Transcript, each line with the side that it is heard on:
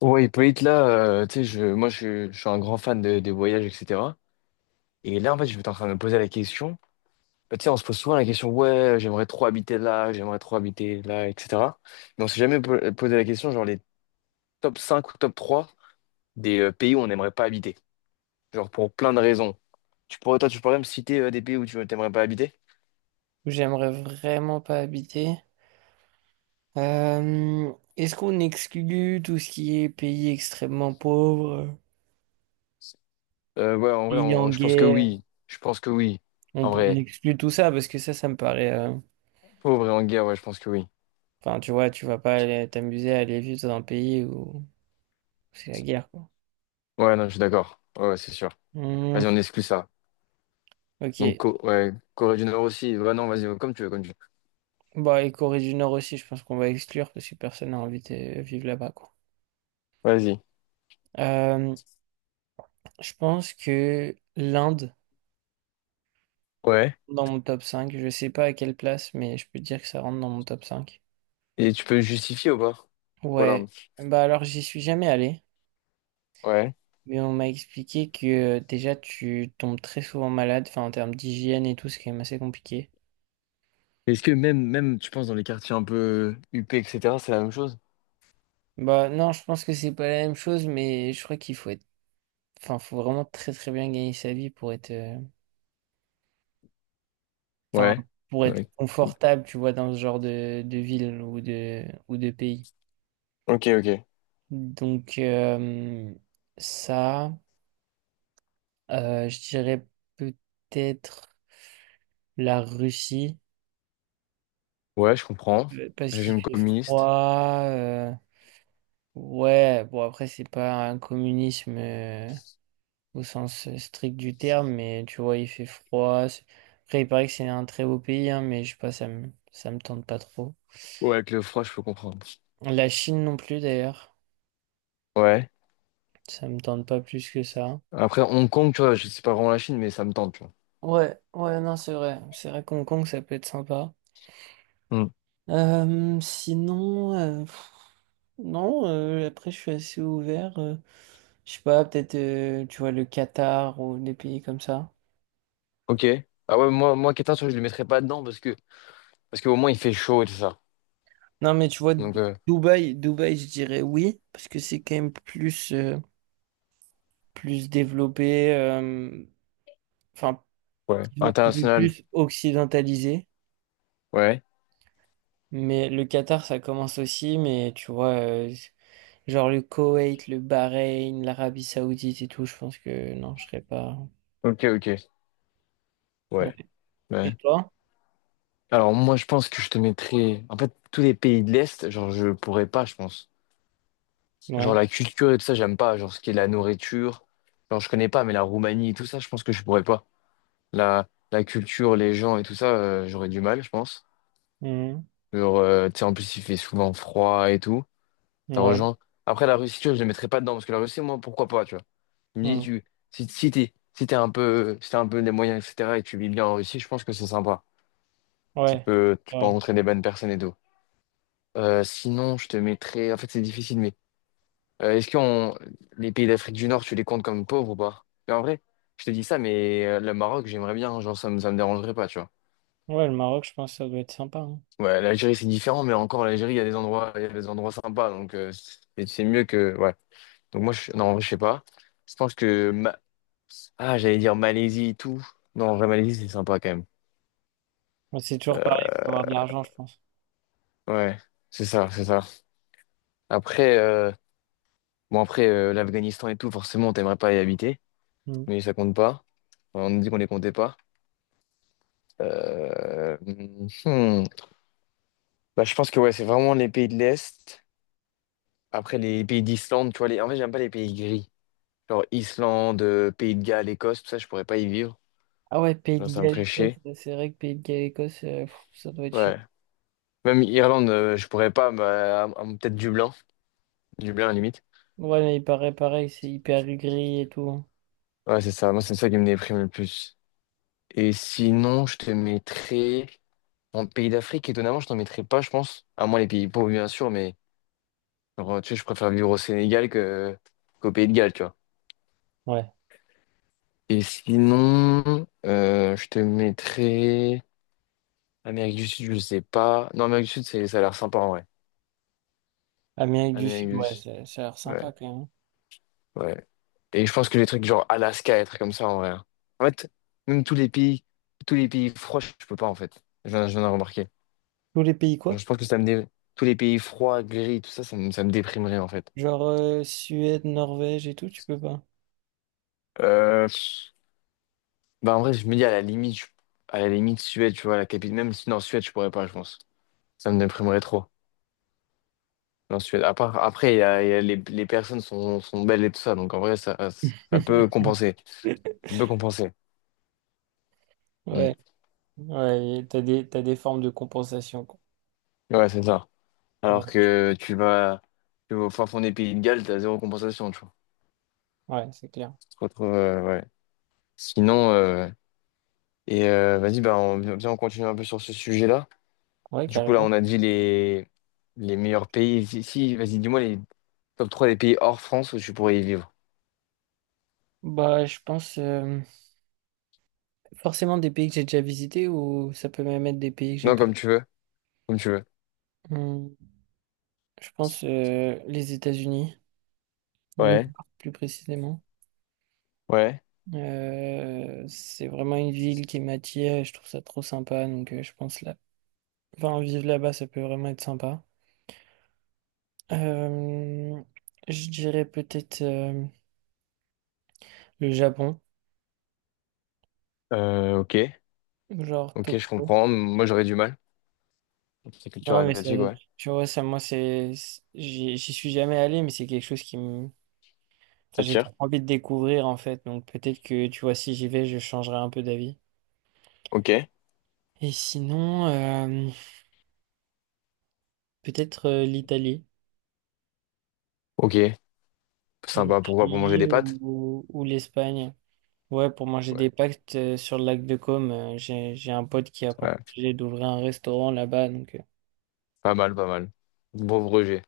left: Ouais, Hippolyte, là, tu sais, moi, je suis un grand fan des voyages, etc. Et là, en fait, je suis en train de me poser la question. Bah, tu sais, on se pose souvent la question, ouais, j'aimerais trop habiter là, j'aimerais trop habiter là, etc. Mais on s'est jamais posé la question, genre, les top 5 ou top 3 des pays où on n'aimerait pas habiter. Genre, pour plein de raisons. Tu pourrais, toi, tu pourrais me citer des pays où tu n'aimerais pas habiter?
right: Où j'aimerais vraiment pas habiter. Euh, Est-ce qu'on exclut tout ce qui est pays extrêmement pauvres,
left: Ouais, en vrai,
right: pays en
left: je pense que
right: guerre?
left: oui. Je pense que oui.
right: On,
left: En
right: on
left: vrai,
right: exclut tout ça parce que ça me paraît.
left: pauvre et en guerre, ouais, je pense que oui.
right: Enfin, tu vois, tu vas pas aller t'amuser à aller vivre dans un pays où c'est la guerre, quoi.
left: Ouais, non, je suis d'accord. Ouais, ouais, c'est sûr.
right: Hmm,
left: Vas-y, on exclut ça. Donc,
right: ok.
left: Ouais, Corée du Nord aussi. Ouais, non, vas-y, comme tu veux, comme tu veux.
right: Bah, et Corée du Nord aussi, je pense qu'on va exclure parce que personne n'a envie de vivre là-bas, quoi.
left: Vas-y.
right: Euh, je pense que l'Inde,
left: Ouais.
right: dans mon top cinq, je sais pas à quelle place, mais je peux dire que ça rentre dans mon top cinq.
left: Et tu peux justifier ou pas? Pourquoi
right: Ouais,
left: l'Inde?
right: bah alors j'y suis jamais allé,
left: Ouais.
right: mais on m'a expliqué que déjà tu tombes très souvent malade, enfin en termes d'hygiène et tout, c'est quand même assez compliqué.
left: Est-ce que même, tu penses, dans les quartiers un peu huppés, etc., c'est la même chose?
right: Bah non, je pense que c'est pas la même chose, mais je crois qu'il faut être, enfin faut vraiment très très bien gagner sa vie pour être, enfin
left: Ouais.
right: pour être
left: Ouais.
right: confortable, tu vois, dans ce genre de ville ou de pays.
left: Ok, ok.
right: Donc ça, je dirais peut-être la Russie
left: Ouais, je comprends.
right: parce qu'il
left: Régime
right: fait
left: communiste.
right: froid. Ouais, bon après c'est pas un communisme au sens strict du terme, mais tu vois il fait froid. Après il paraît que c'est un très beau pays, hein, mais je sais pas, ça me tente pas trop.
left: Ouais, avec le froid, je peux comprendre.
right: La Chine non plus d'ailleurs,
left: Ouais.
right: ça me tente pas plus que ça.
left: Après, Hong Kong, tu vois, je sais pas vraiment la Chine, mais ça me tente, tu vois.
right: Ouais, ouais non c'est vrai, c'est vrai qu'Hong Kong ça peut être sympa.
left: Hmm.
right: Sinon, non après je suis assez ouvert. Je sais pas peut-être tu vois le Qatar ou des pays comme ça.
left: Ok. Ah ouais, moi, Qatar, tu vois, je le mettrais pas dedans parce qu'au moins, il fait chaud et tout ça.
right: Non, mais tu vois,
left: Donc,
right: Dubaï, je dirais oui, parce que c'est quand même plus, plus développé, enfin,
left: ouais.
right: disons, un peu
left: International.
right: plus occidentalisé.
left: Ouais.
right: Mais le Qatar, ça commence aussi, mais tu vois, genre le Koweït, le Bahreïn, l'Arabie Saoudite et tout, je pense que non, je serais pas.
left: Ok, ok. Ouais.
right: Ouais.
left: Ouais.
right: Et toi?
left: Alors moi je pense que je te mettrais en fait tous les pays de l'Est, genre je pourrais pas je pense. Genre
right: Ouais.
left: la culture et tout ça j'aime pas, genre ce qui est la nourriture, genre je connais pas mais la Roumanie et tout ça je pense que je pourrais pas. La culture, les gens et tout ça j'aurais du mal je pense.
right: Mhm.
left: Genre tu sais en plus il fait souvent froid et tout, ça
right: Ouais.
left: rejoint. Après la Russie tu vois, je les mettrais pas dedans parce que la Russie moi pourquoi pas tu vois. Tu me dis
right: Mhm.
left: tu si t'as un peu les moyens etc et que tu vis bien en Russie je pense que c'est sympa. Tu
right: Ouais.
left: peux tu peux
right: Ouais.
left: rencontrer des bonnes personnes et tout. Sinon, je te mettrais. En fait, c'est difficile, mais est-ce que les pays d'Afrique du Nord, tu les comptes comme pauvres ou pas? Mais en vrai, je te dis ça, mais le Maroc, j'aimerais bien, genre, ça me dérangerait pas, tu vois.
right: Ouais, le Maroc, je pense que ça doit être sympa, hein.
left: Ouais, l'Algérie, c'est différent, mais encore, l'Algérie, il y a des endroits sympas, donc c'est mieux que. Ouais. Donc, moi, je... non, en vrai, je sais pas. Je pense que. Ah, j'allais dire Malaisie et tout. Non, en vrai, Malaisie, c'est sympa quand même.
right: Mais c'est toujours pareil, il faut avoir de l'argent, je pense.
left: Ouais, c'est ça, c'est ça. Après, bon, après, l'Afghanistan et tout, forcément, t'aimerais pas y habiter,
right: Mhm.
left: mais ça compte pas. On nous dit qu'on les comptait pas. Euh, hmm. Bah, je pense que ouais, c'est vraiment les pays de l'Est. Après, les pays d'Islande, tu vois, en fait, j'aime pas les pays gris. Genre Islande, Pays de Galles, Écosse, tout ça, je pourrais pas y vivre.
right: Ah ouais, Pays de
left: Genre, ça me
right: Galles,
left: ferait
right: Écosse,
left: chier.
right: ouais, c'est vrai que Pays de Galles, Écosse, ça doit être chiant.
left: Ouais. Même Irlande, je pourrais pas, bah, peut-être Dublin. Dublin, à la limite.
right: Ouais, mais il paraît pareil, c'est hyper gris et tout, hein.
left: Ouais, c'est ça. Moi, c'est ça qui me déprime le plus. Et sinon, je te mettrais en pays d'Afrique. Étonnamment, je t'en mettrais pas, je pense. À moins les pays pauvres, bien sûr, mais genre, tu sais, je préfère vivre au Sénégal que qu'au Pays de Galles, tu vois.
right: Ouais.
left: Et sinon, je te mettrais Amérique du Sud, je sais pas. Non, Amérique du Sud, ça a l'air sympa en vrai.
right: Amérique du
left: Amérique
right: Sud,
left: du
right: ouais,
left: Sud,
right: ça a l'air
left: ouais,
right: sympa quand même.
left: ouais. Et je pense que les trucs genre Alaska, être comme ça en vrai. En fait, même tous les pays froids, je peux pas en fait. Je viens de remarquer.
right: Tous les pays
left: Genre, je
right: quoi?
left: pense que tous les pays froids, gris, tout ça, ça me déprimerait en fait.
right: Genre Suède, Norvège et tout, tu peux pas.
left: Euh, Bah en vrai, je me dis à la limite, à la limite Suède, tu vois, la capitale. Même si non, Suède, je pourrais pas, je pense. Ça me déprimerait trop. Non, Suède. Après, il y a les personnes sont belles et tout ça, donc en vrai, ça peut compenser. Ça peut compenser. Mm.
right: Ouais, ouais, et t'as des formes de compensation, quoi.
left: Ouais, c'est ça. Alors
right: Ouais,
left: que tu vas au fin fond des pays de Galles, t'as zéro compensation, tu vois.
right: ouais, c'est clair.
left: Tu te retrouves, ouais. Sinon, vas-y, bah, viens, on continue un peu sur ce sujet-là.
right: Ouais,
left: Du coup, là,
right: carrément.
left: on a dit les meilleurs pays. Si, si, vas-y, dis-moi les top 3 des pays hors France où tu pourrais y vivre.
right: Bah, je pense forcément des pays que j'ai déjà visités ou ça peut même être des pays que j'ai
left: Non,
right: pas
left: comme
right: vus.
left: tu veux. Comme tu veux.
right: Hum, je pense les États-Unis. New York,
left: Ouais,
right: plus précisément.
left: ouais.
right: C'est vraiment une ville qui m'attire et je trouve ça trop sympa. Donc, je pense là, enfin, vivre là-bas, ça peut vraiment être sympa. Euh, je dirais peut-être le Japon,
left: Ok,
right: genre
left: ok, je
right: Tokyo.
left: comprends. Moi, j'aurais du mal. C'est culture
right: Non, mais ça,
left: asiatique, ouais.
right: tu vois, ça, moi, j'y suis jamais allé, mais c'est quelque chose qui me, enfin,
left: Ça
right: j'ai
left: tire.
right: trop envie de découvrir en fait. Donc, peut-être que, tu vois, si j'y vais, je changerai un peu d'avis.
left: Ok.
right: Et sinon, peut-être l'Italie.
left: Ok, sympa. Pourquoi? Pour manger des
right: L'Italie
left: pâtes?
right: ou l'Espagne. Ouais, pour manger
left: Ouais.
right: des pactes sur le lac de Côme, j'ai un pote qui a pour
left: Ouais.
right: projet d'ouvrir un restaurant là-bas, donc
left: Pas mal, pas mal. Bon rejet.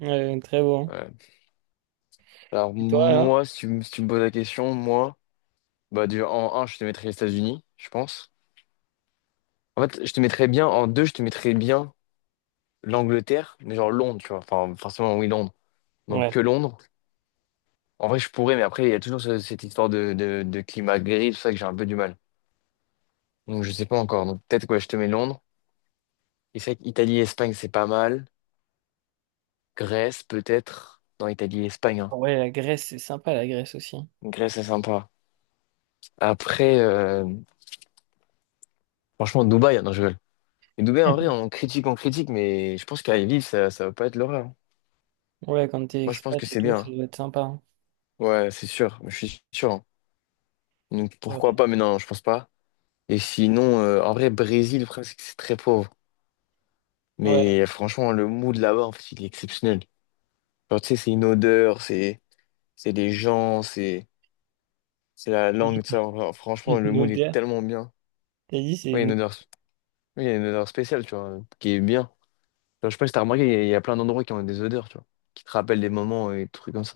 right: ouais, très bon.
left: Ouais. Alors
right: Et toi alors?
left: moi, si tu me poses la question, moi, bah du en un je te mettrais les États-Unis, je pense. En fait, je te mettrais bien, en 2 je te mettrais bien l'Angleterre, mais genre Londres, tu vois. Enfin, forcément, oui, Londres. Donc
right: Ouais.
left: que Londres. En vrai, je pourrais, mais après, il y a toujours cette histoire de climat gris, tout ça que j'ai un peu du mal. Donc je sais pas encore. Donc peut-être quoi, je te mets Londres. Et c'est vrai qu'Italie, Espagne, c'est pas mal. Grèce peut-être. Non, Italie, Espagne, hein.
right: Ouais, la Grèce, c'est sympa la Grèce aussi.
left: Grèce, c'est sympa. Après, franchement, Dubaï, non, je rigole. Mais Dubaï, en vrai, on critique, mais je pense qu'à y vivre, ça va pas être l'horreur, hein.
right: Ouais, quand t'es
left: Moi, je pense
right: expat
left: que
right: et
left: c'est
right: tout,
left: bien,
right: ça
left: hein.
right: doit être sympa, hein.
left: Ouais, c'est sûr. Je suis sûr, hein. Donc,
right: C'est
left: pourquoi
right: vrai.
left: pas? Mais non, je pense pas. Et sinon, en vrai, Brésil, le problème, c'est que c'est très pauvre.
right: Ouais.
left: Mais franchement, le mood là-bas, en fait, il est exceptionnel. Genre, tu sais, c'est une odeur, c'est des gens, c'est la langue, tout ça. Enfin, franchement, le
right: Une
left: mood est
right: odeur.
left: tellement bien.
right: T'as dit c'est
left: Ouais, il y a
right: une...
left: une odeur Oui, il y a une odeur spéciale, tu vois, qui est bien. Genre, je sais pas si t'as remarqué, il y a plein d'endroits qui ont des odeurs, tu vois, qui te rappellent des moments et des trucs comme ça.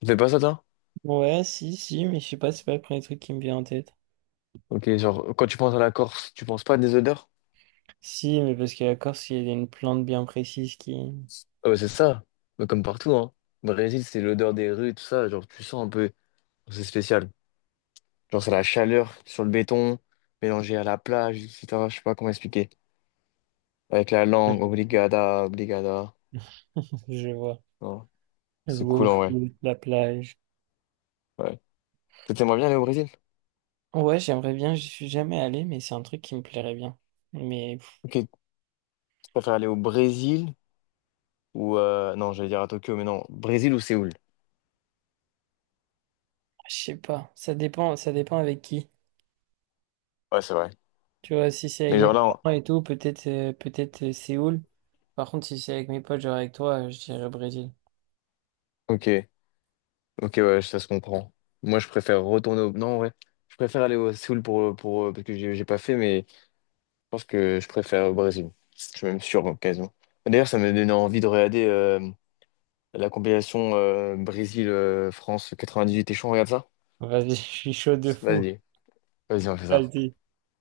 left: Tu fais pas ça, toi?
right: Ouais, si, si, mais je sais pas, c'est pas le premier truc qui me vient en tête.
left: Ok, genre, quand tu penses à la Corse, tu penses pas à des odeurs?
right: Si, mais parce que la Corse, il y a une plante bien précise qui...
left: Ah bah, c'est ça. Mais comme partout, hein. Brésil, c'est l'odeur des rues, tout ça. Genre, tu sens un peu. C'est spécial. Genre, c'est la chaleur sur le béton, mélangée à la plage, etc. Je sais pas comment expliquer. Avec la langue, obrigada, obrigada.
right: Je vois.
left: Oh, c'est
right: Jouer au
left: cool, en vrai.
right: foot, la plage.
left: Ouais. T'aimerais bien aller au Brésil?
right: Ouais, j'aimerais bien, j'y suis jamais allé, mais c'est un truc qui me plairait bien. Mais pff,
left: Ok, tu préfères aller au Brésil? Ou non, j'allais dire à Tokyo, mais non. Brésil ou Séoul?
right: je sais pas, ça dépend avec qui.
left: Ouais, c'est vrai.
right: Tu vois, si c'est
left: Mais
right: avec
left: genre
right: mes
left: là.
right: parents et tout, peut-être Séoul. Par contre, si c'est avec mes potes, genre avec toi, je dirais Brésil.
left: Ok, ok, ouais, ça se comprend. Moi, je préfère. Non, ouais. Je préfère aller au Séoul pour, parce que j'ai pas fait, mais je pense que je préfère au Brésil. Je suis même sûr, occasion. D'ailleurs, ça m'a donné envie de regarder la compilation Brésil-France 98. T'es chaud, on regarde ça?
right: Vas-y, je suis chaud de fou.
left: Vas-y, vas-y, on fait ça.
right: Vas-y.